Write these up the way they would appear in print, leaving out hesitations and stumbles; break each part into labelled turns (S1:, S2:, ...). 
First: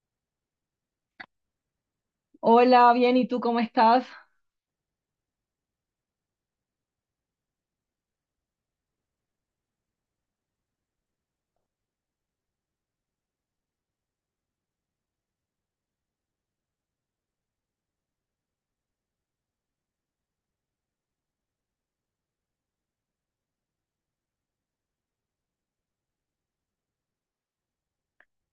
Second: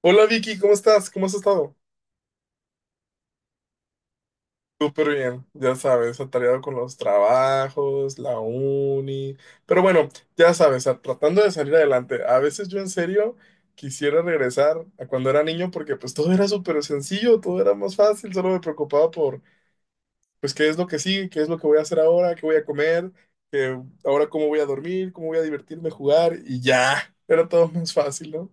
S1: Hola Vicky, ¿cómo estás? ¿Cómo has estado?
S2: Hola, bien, ¿y tú cómo estás?
S1: Súper bien, ya sabes, atareado con los trabajos, la uni, pero bueno, ya sabes, tratando de salir adelante. A veces yo en serio quisiera regresar a cuando era niño porque pues todo era súper sencillo, todo era más fácil, solo me preocupaba por pues qué es lo que sigue, qué es lo que voy a hacer ahora, qué voy a comer, ahora cómo voy a dormir, cómo voy a divertirme, jugar y ya, era todo más fácil, ¿no?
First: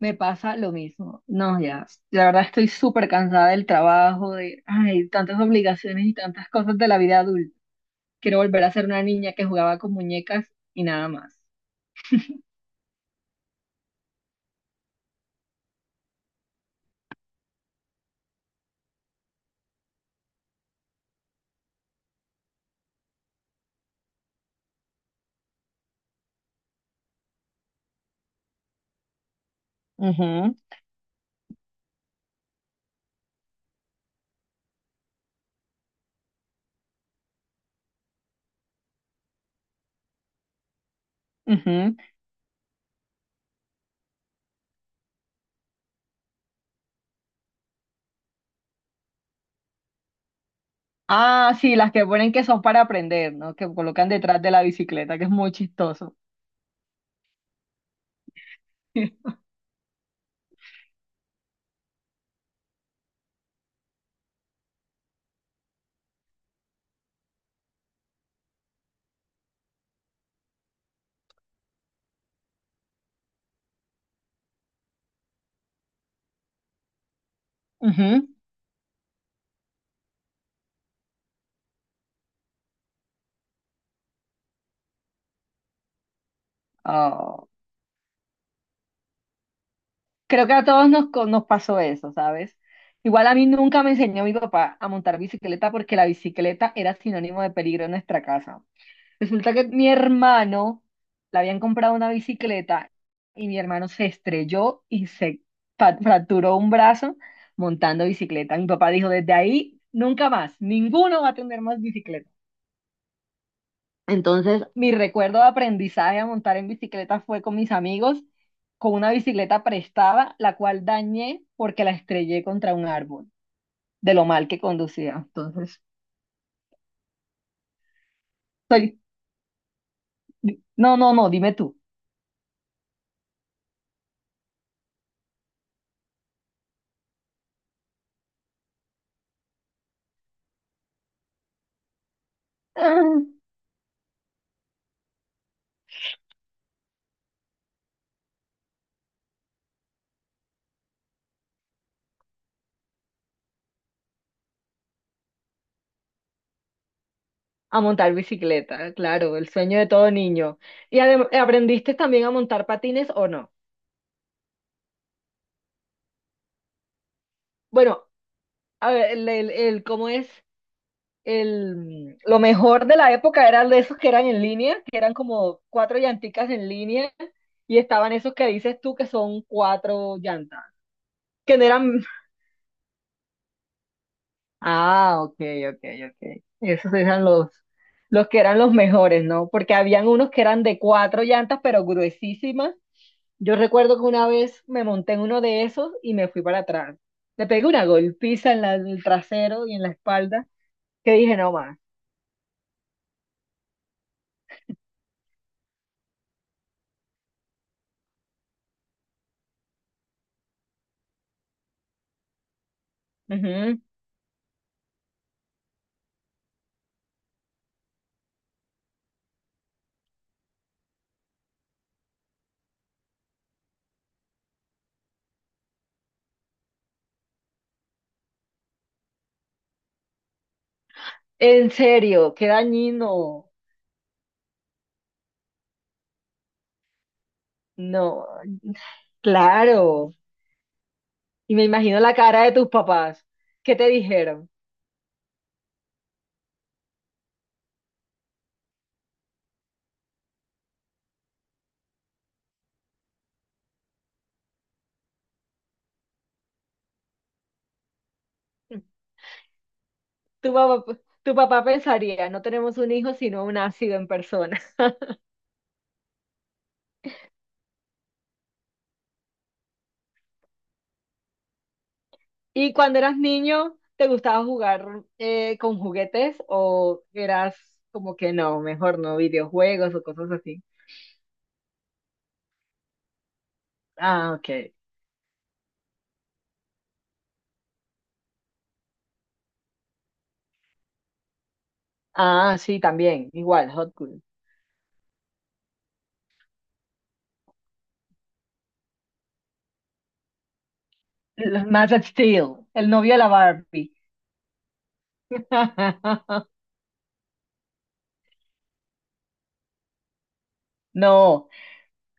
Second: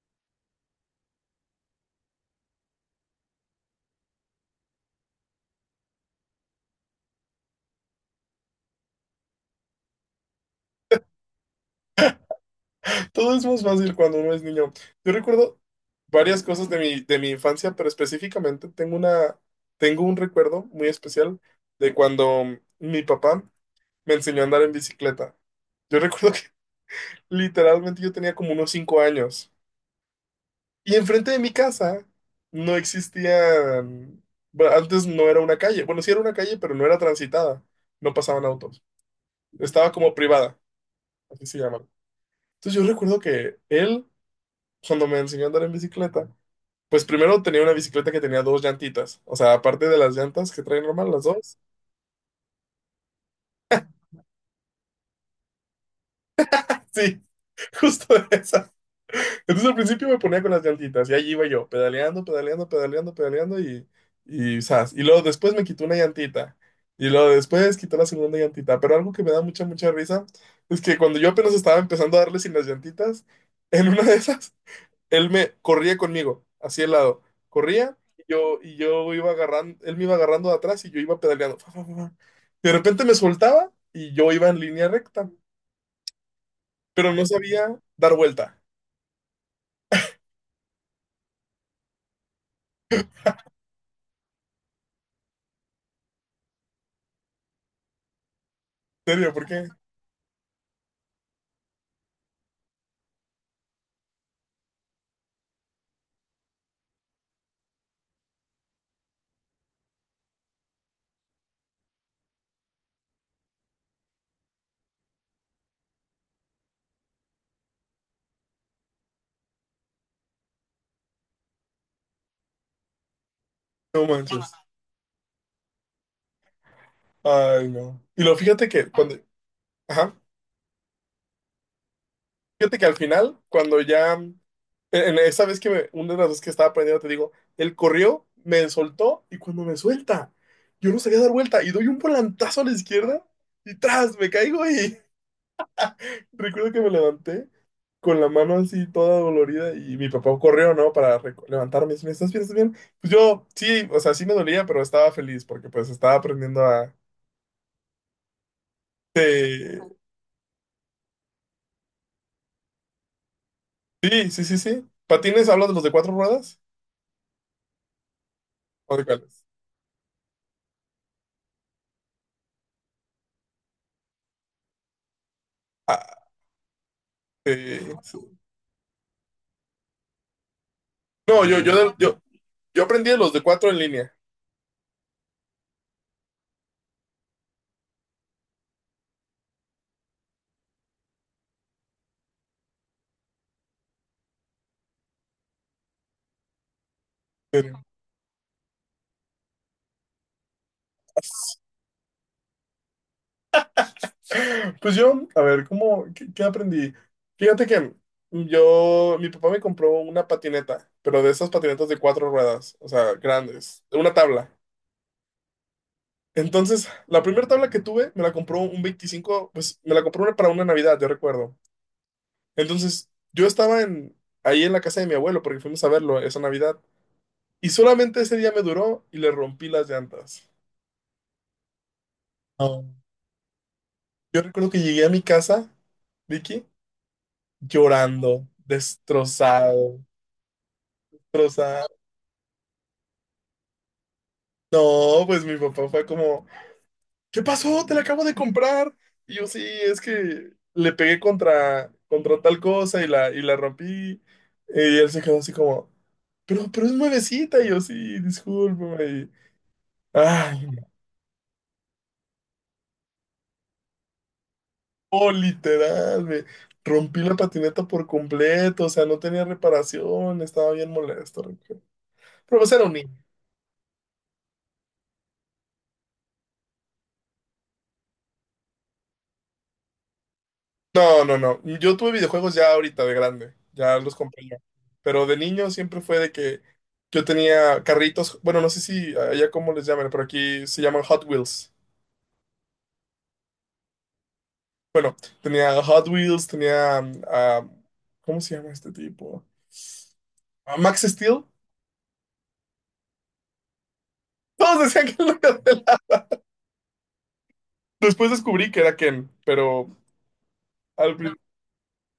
S2: Me pasa lo mismo. No, ya, la verdad estoy súper cansada del trabajo, de, ay, tantas obligaciones y tantas cosas de la vida adulta. Quiero volver a ser una niña que jugaba con muñecas y nada más.
S1: Todo es más fácil cuando uno es niño. Yo recuerdo varias cosas de mi infancia, pero específicamente tengo una, tengo un recuerdo muy especial de cuando mi papá me enseñó a andar en bicicleta. Yo recuerdo que literalmente yo tenía como unos 5 años. Y enfrente de mi casa no existían, bueno, antes no era una calle. Bueno, sí era una calle, pero no era transitada. No pasaban autos. Estaba como privada, así se
S2: Ujú,
S1: llama.
S2: ujú.
S1: Entonces yo recuerdo que él, cuando me enseñó a andar en bicicleta, pues primero tenía una bicicleta que tenía dos llantitas. O sea, aparte de las llantas que traen normal, las
S2: Ah,
S1: dos.
S2: sí, las que ponen que son para aprender, ¿no? Que colocan detrás de la bicicleta, que es muy chistoso.
S1: Sí, justo esa. Entonces al principio me ponía con las llantitas y allí iba yo, pedaleando, pedaleando, pedaleando, pedaleando y zas. Y luego después me quitó una llantita. Y luego después quitó la segunda llantita. Pero algo que me da mucha, mucha risa es que cuando yo apenas estaba empezando a darle sin las llantitas, en una de esas él me corría conmigo, así al lado. Corría y
S2: Ujú.
S1: yo, iba agarrando, él me iba agarrando de atrás y yo iba pedaleando. Fa, fa, fa, fa. De repente me soltaba y yo iba en línea recta, pero no sabía dar vuelta.
S2: Creo que a todos nos pasó eso, ¿sabes? Igual a mí nunca me enseñó mi papá a montar bicicleta porque la bicicleta era sinónimo de peligro en nuestra casa.
S1: ¿En serio? ¿Por
S2: Resulta que
S1: qué?
S2: mi hermano le habían comprado una bicicleta y mi hermano se estrelló y se fracturó un brazo montando bicicleta. Mi papá dijo, desde ahí nunca más, ninguno va a tener más bicicleta. Entonces, mi recuerdo de aprendizaje a montar en bicicleta fue con mis amigos, con una bicicleta prestada, la cual dañé porque la estrellé contra un árbol,
S1: No
S2: de lo mal
S1: manches.
S2: que conducía. Entonces,
S1: Ay, no. Y lo fíjate que
S2: soy...
S1: cuando, ajá,
S2: No, no, no, dime tú.
S1: fíjate que al final, cuando ya, en esa vez que me, una de las veces que estaba aprendiendo, te digo, él corrió, me soltó y cuando me suelta, yo no sabía dar vuelta y doy un volantazo a la izquierda y tras, me caigo y recuerdo que me levanté con la mano así toda dolorida y mi papá corrió, ¿no? Para levantarme. Y me, ¿estás bien? ¿Estás bien? Pues yo, sí, o sea, sí me dolía, pero estaba feliz porque pues estaba aprendiendo a...
S2: Ah, a montar bicicleta, claro, el sueño
S1: Eh,
S2: de todo niño. ¿Y aprendiste también a montar patines o no?
S1: Sí, sí, sí, sí. ¿Patines hablas de los de cuatro ruedas?
S2: Bueno, a
S1: ¿O de
S2: ver,
S1: cuáles?
S2: ¿cómo es? El, lo mejor de la época eran de esos que eran en línea, que eran como cuatro
S1: Ah,
S2: llanticas en línea, y estaban esos
S1: sí.
S2: que dices tú que son cuatro llantas,
S1: No,
S2: que
S1: yo,
S2: no eran...
S1: yo, yo, yo aprendí de los de cuatro en línea.
S2: Ah, ok, ok, ok. Esos eran los que eran los mejores, ¿no? Porque habían unos que eran de cuatro llantas, pero gruesísimas. Yo recuerdo que una vez me monté en uno de esos y me fui para atrás. Le pegué
S1: Pero-
S2: una golpiza en, en el trasero y en la espalda, que dije, no más.
S1: Pues yo, a ver, ¿cómo, qué aprendí? Fíjate que yo, mi papá me compró una patineta, pero de esas patinetas de cuatro ruedas, o sea,
S2: Ujú.
S1: grandes, una tabla. Entonces, la primera tabla que tuve me la compró un 25, pues me la compró para una Navidad, yo recuerdo. Entonces, yo estaba en, ahí en la casa de mi abuelo porque fuimos a verlo esa Navidad y solamente ese día me duró y le rompí las llantas.
S2: En serio, qué
S1: No.
S2: dañino.
S1: Yo recuerdo que llegué a mi casa, Vicky,
S2: No,
S1: llorando, destrozado,
S2: claro. Y me
S1: destrozado.
S2: imagino la cara de tus papás. ¿Qué te dijeron?
S1: No, pues mi papá fue como, ¿qué pasó? Te la acabo de comprar. Y yo, sí, es que le pegué contra, tal cosa y la rompí. Y él se quedó así como, pero, es nuevecita. Y yo, sí, discúlpame. Y,
S2: Tu
S1: ay,
S2: papá, tu papá pensaría, no tenemos un hijo, sino un ácido en persona.
S1: no, literal, me rompí la patineta por completo. O sea, no tenía reparación, estaba bien molesto. Rico. Pero pues
S2: ¿Y
S1: era un
S2: cuando
S1: niño.
S2: eras niño, te gustaba jugar con juguetes o eras como que no, mejor no, videojuegos o cosas así?
S1: No, no, no. Yo tuve videojuegos ya ahorita de grande, ya los
S2: Ah,
S1: compré yo.
S2: ok.
S1: Pero de niño siempre fue de que yo tenía carritos, bueno, no sé si allá cómo les llaman, pero aquí se llaman Hot Wheels.
S2: Ah, sí, también, igual, Hot Wheels.
S1: Bueno, tenía Hot Wheels, tenía, ¿cómo se llama este tipo? Ah, Max Steel.
S2: Los Man of Steel, el novio de la Barbie.
S1: Todos decían que era de la... Después descubrí que era Ken, pero al, pri-
S2: No,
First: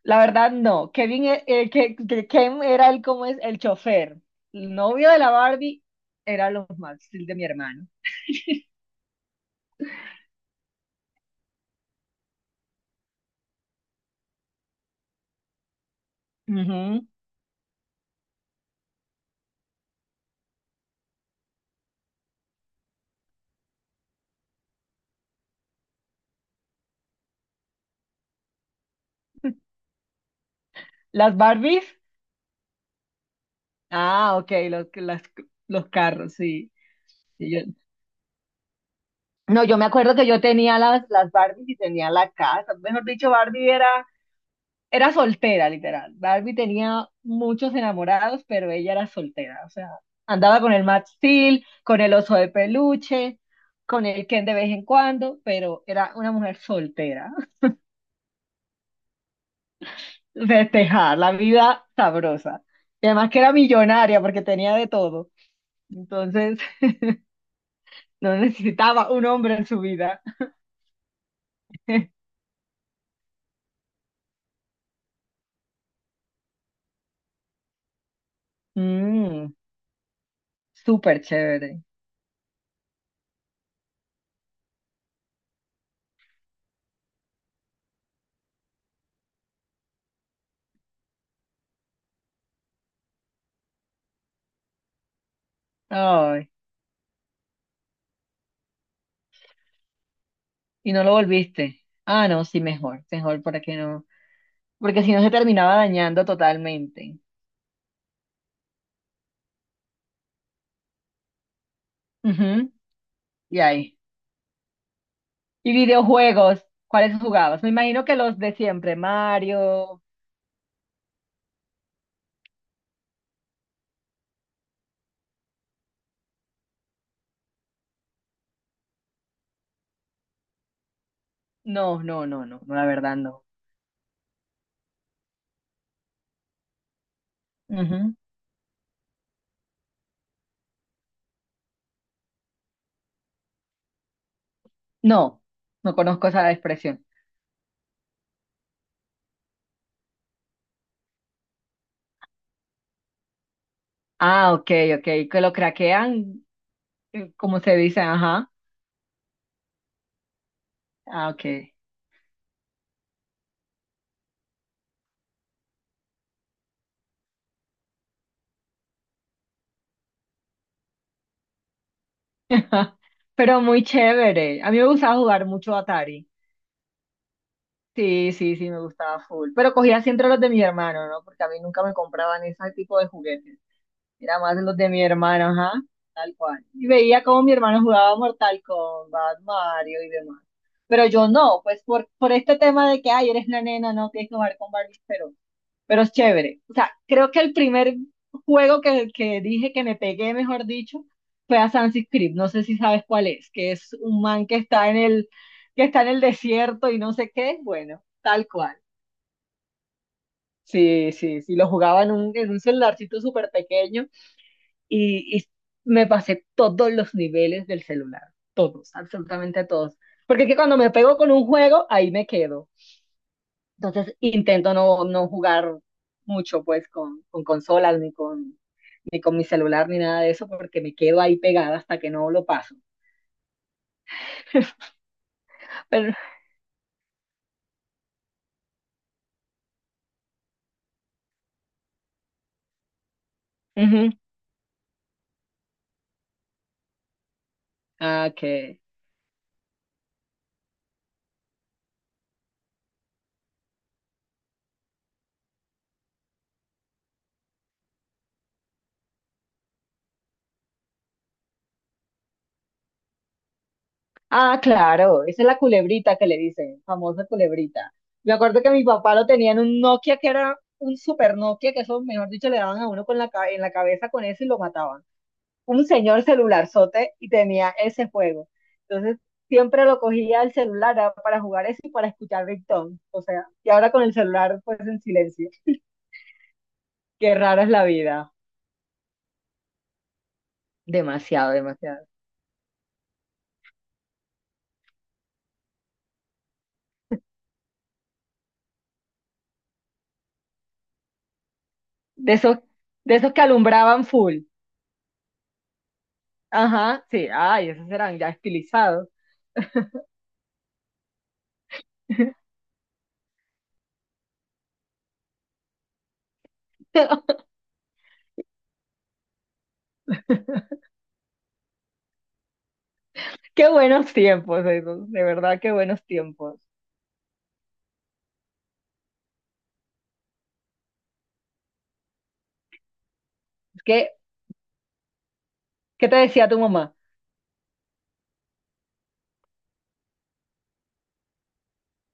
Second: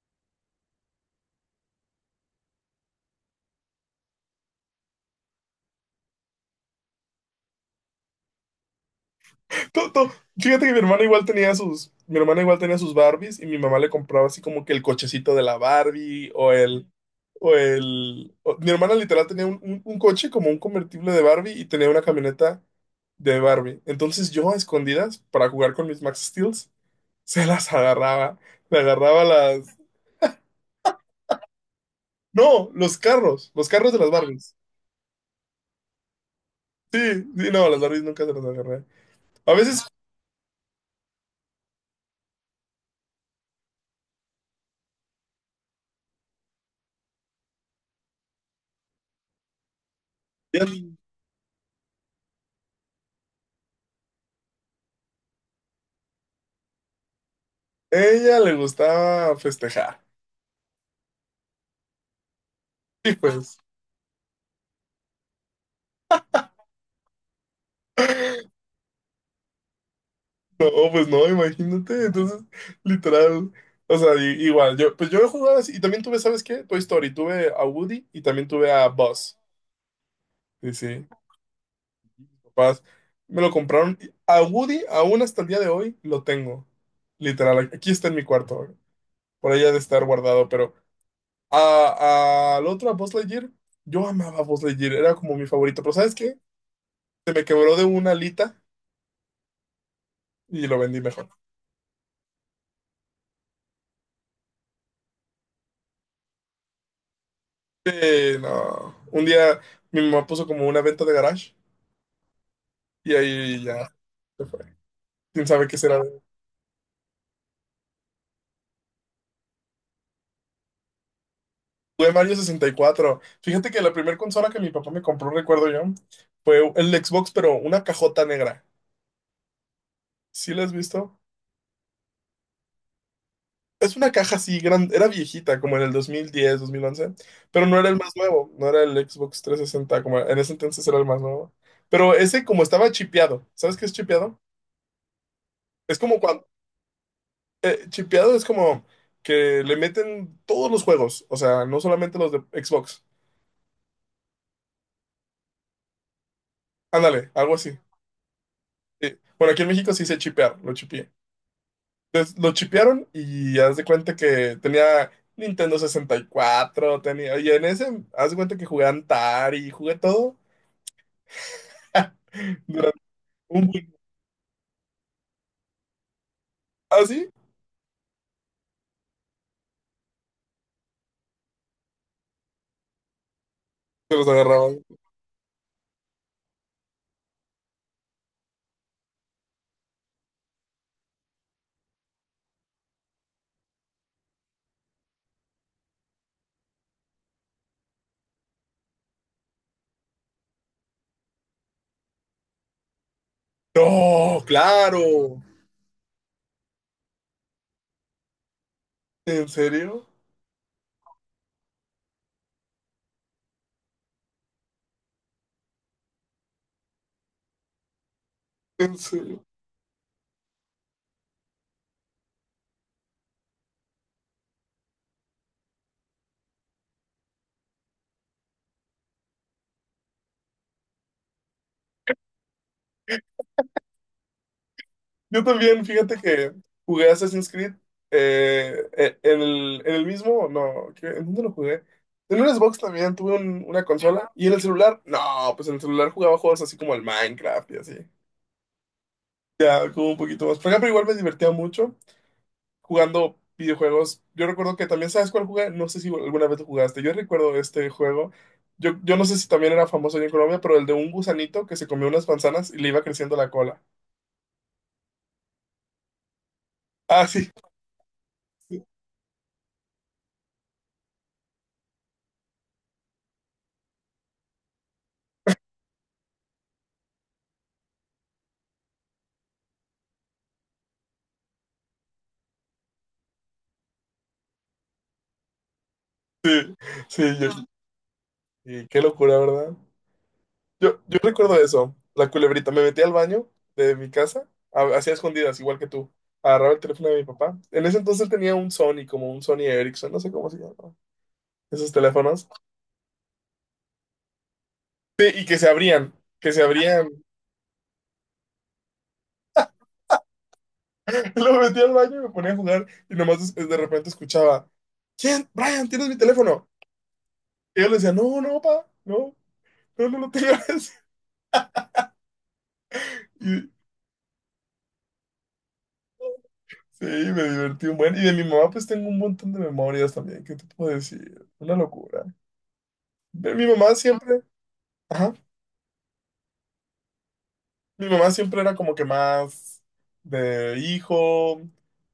S2: la verdad, no. Kevin, Ken era el, como es, el chofer. El novio de la Barbie era los Maxfield de mi hermano.
S1: to- to- fíjate que mi hermana igual tenía sus Barbies y mi mamá le compraba así como que el cochecito de la Barbie
S2: Ujú.
S1: mi hermana literal tenía un, un coche como un convertible de Barbie y tenía una camioneta de Barbie. Entonces yo a escondidas para jugar con mis Max Steels se las agarraba, le agarraba las,
S2: Las Barbies,
S1: no, los carros de las
S2: ah, ok,
S1: Barbies.
S2: los carros, sí.
S1: Sí, sí,
S2: Y yo-
S1: no, las Barbies nunca se las agarré. A
S2: no, yo
S1: veces
S2: me acuerdo que yo tenía las Barbies y tenía la casa. Mejor dicho, Barbie era. Era soltera, literal. Barbie tenía muchos enamorados, pero ella era soltera. O sea, andaba con el
S1: ella
S2: Max Steel, con el oso de peluche, con el Ken de vez en cuando, pero era una mujer soltera.
S1: ella le gustaba festejar.
S2: Festejar la vida sabrosa. Y
S1: Sí,
S2: además que era
S1: pues.
S2: millonaria porque tenía de todo. Entonces, no necesitaba un hombre en su vida.
S1: No, pues no, imagínate. Entonces, literal. O sea, igual, yo, pues yo he jugado así. Y también tuve, ¿sabes qué? Toy Story. Tuve a Woody y también tuve a Buzz.
S2: Mm,
S1: Sí, sí.
S2: súper chévere.
S1: Mis papás me lo compraron. Y a Woody, aún hasta el día de hoy, lo tengo. Literal, aquí está en mi cuarto. Por ahí ha de estar guardado. Pero a- al otro, a Buzz Lightyear, yo amaba a Buzz Lightyear. Era como mi favorito. Pero ¿sabes qué?
S2: Ay,
S1: Se me quebró de una alita y lo
S2: y
S1: vendí
S2: no lo
S1: mejor.
S2: volviste. Ah, no, sí, mejor. Mejor para que no, porque si no se terminaba dañando totalmente.
S1: No. Un día mi mamá puso como una venta de garage.
S2: Ujú,
S1: Y
S2: y
S1: ahí ya
S2: ahí.
S1: se fue. ¿Quién sabe
S2: Y
S1: qué será?
S2: videojuegos, ¿cuáles jugabas? Me imagino que los de siempre, Mario.
S1: Jugué Mario 64. Fíjate que la primera consola que mi papá me compró, recuerdo yo, fue el Xbox, pero una cajota negra. ¿Sí la has visto?
S2: No, no, no, no, no, la verdad no.
S1: Es una caja así grande, era viejita, como en el 2010, 2011, pero no era el
S2: Ujú.
S1: más nuevo, no era el Xbox 360, como en ese entonces era el más nuevo. Pero ese como estaba chipeado, ¿sabes qué es chipeado?
S2: No, no
S1: Es como
S2: conozco
S1: cuando,
S2: esa expresión.
S1: chipeado es como que le meten todos los juegos, o sea, no solamente los de Xbox.
S2: Ah, ok, ok, que lo craquean,
S1: Ándale, algo
S2: como se
S1: así.
S2: dice, ajá.
S1: Sí. Bueno, aquí en México sí se chipear, lo chipié.
S2: Ah, ok.
S1: Entonces lo chipearon y haz de cuenta que tenía Nintendo 64 tenía. Y en ese, haz de cuenta que jugué Antari, jugué todo durante
S2: Pero
S1: un
S2: muy
S1: buen.
S2: chévere. A mí me gustaba jugar mucho Atari.
S1: ¿Ah, sí?
S2: Sí, sí, sí, me gustaba full. Pero cogía siempre los de mis hermanos, ¿no? Porque a mí nunca me compraban ese tipo de juguetes.
S1: Se los
S2: Era más los
S1: agarraban.
S2: de mi hermano, ajá, tal cual. Y veía cómo mi hermano jugaba Mortal Kombat, Mario y demás. Pero yo no, pues por este tema de que, ay, eres la nena, no tienes que jugar con Barbie, pero es chévere. O sea, creo que el primer juego que dije que me pegué, mejor dicho, fue a Sunset Creek. No sé si sabes cuál es, que es un
S1: No,
S2: man que está en
S1: claro.
S2: que está en el desierto y no sé qué. Bueno, tal cual.
S1: ¿En serio?
S2: Sí, sí, sí, lo jugaba en un celularcito súper pequeño y me pasé todos los niveles del celular, todos,
S1: ¿En serio?
S2: absolutamente todos. Porque es que cuando me pego con un juego, ahí me quedo. Entonces intento no, no jugar mucho pues con consolas ni con, ni con mi celular ni nada de eso porque me quedo ahí pegada hasta que no lo paso.
S1: Yo también,
S2: Pero,
S1: fíjate que jugué Assassin's Creed, en el, mismo, no, ¿qué? ¿En dónde lo jugué? En un Xbox también, tuve una
S2: ujú.
S1: consola. ¿Y en el celular? No, pues en el celular jugaba juegos así como el Minecraft y así.
S2: Ah, ok.
S1: Ya, como un poquito más. Por ejemplo, igual me divertía mucho jugando videojuegos. Yo recuerdo que también, ¿sabes cuál jugué? No sé si alguna vez lo jugaste. Yo recuerdo este juego. Yo no sé si también era famoso allá en Colombia, pero el de un gusanito que se comió unas manzanas y le iba creciendo la cola.
S2: Ah, claro, esa es la culebrita que le dicen, famosa
S1: Ah, sí,
S2: culebrita. Me acuerdo que mi papá lo tenía en un Nokia que era un super Nokia, que eso, mejor dicho, le daban a uno con en la cabeza con eso y lo mataban. Un señor celularzote y tenía ese juego. Entonces, siempre lo cogía el celular ah, para jugar eso y para escuchar Ringtone. O sea, y ahora con el celular, pues en silencio.
S1: sí, sí,
S2: Qué rara es la vida.
S1: y qué locura, ¿verdad? Yo
S2: Demasiado,
S1: recuerdo eso,
S2: demasiado.
S1: la culebrita. Me metí al baño de mi casa, hacía escondidas, igual que tú. Agarraba el teléfono de mi papá. En ese entonces tenía un Sony, como un Sony Ericsson, no sé cómo se llamaba. Esos
S2: De
S1: teléfonos.
S2: esos, de esos que alumbraban full.
S1: Sí, y que se abrían, que se
S2: Ajá,
S1: abrían.
S2: sí, ay, esos eran ya estilizados.
S1: Lo metí al baño y me ponía a jugar y nomás de repente escuchaba, ¿quién? Brian, ¿tienes mi teléfono? Y yo le decía, no, no, papá, no, no, no lo tengas.
S2: Qué buenos tiempos esos, de verdad, qué buenos tiempos.
S1: Y sí, me divertí un buen. Y de mi mamá pues tengo un montón de memorias también, ¿qué te puedo decir? Una locura. Mi
S2: Es
S1: mamá
S2: que,
S1: siempre, ajá,
S2: ¿qué te decía tu mamá?
S1: mi mamá siempre era como que más de hijo,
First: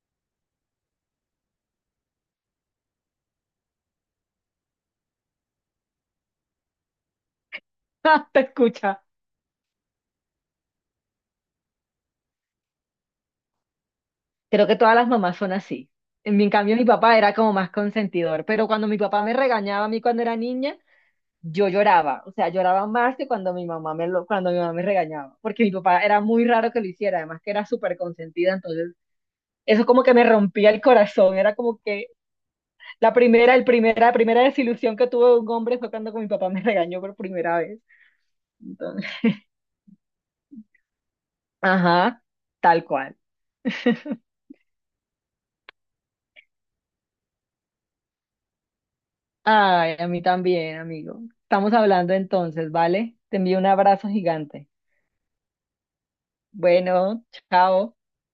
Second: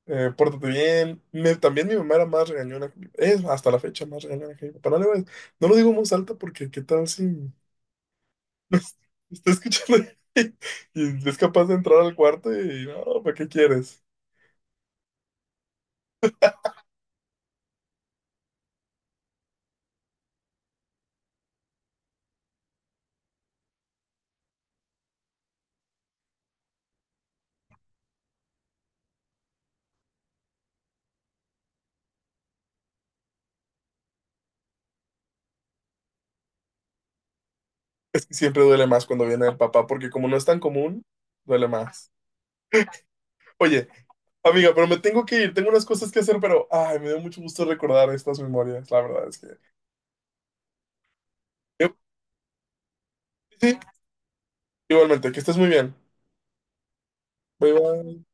S1: pórtate bien. También mi mamá era más regañona, que es hasta la fecha más regañona que mi papá. No, no lo digo en voz alta porque qué tal si
S2: ¡Ja! Te
S1: nos
S2: escucha.
S1: está escuchando y es capaz de entrar al cuarto y no, ¿para qué quieres?
S2: Creo que todas las mamás son así. En mi en cambio, mi papá era como más consentidor, pero cuando mi papá me regañaba a mí cuando era niña, yo lloraba, o sea, lloraba más que cuando mi mamá cuando mi mamá me regañaba, porque mi papá era muy raro que lo hiciera, además que era súper consentida, entonces eso como que me rompía el corazón, era como que la primera desilusión que tuve de un hombre fue cuando mi papá me regañó por primera vez.
S1: Es que siempre duele más cuando viene el papá porque como no es tan común, duele más.
S2: Ajá, tal cual.
S1: Oye, amiga, pero me tengo que ir, tengo unas cosas que hacer, pero ay, me dio mucho gusto recordar estas memorias, la verdad es que...
S2: Ay, a mí también, amigo. Estamos
S1: Qué
S2: hablando entonces, ¿vale? Te envío un
S1: sí, sí, sí.
S2: abrazo gigante.
S1: Igualmente, que estés muy bien.
S2: Bueno,
S1: Bye
S2: chao.
S1: bye.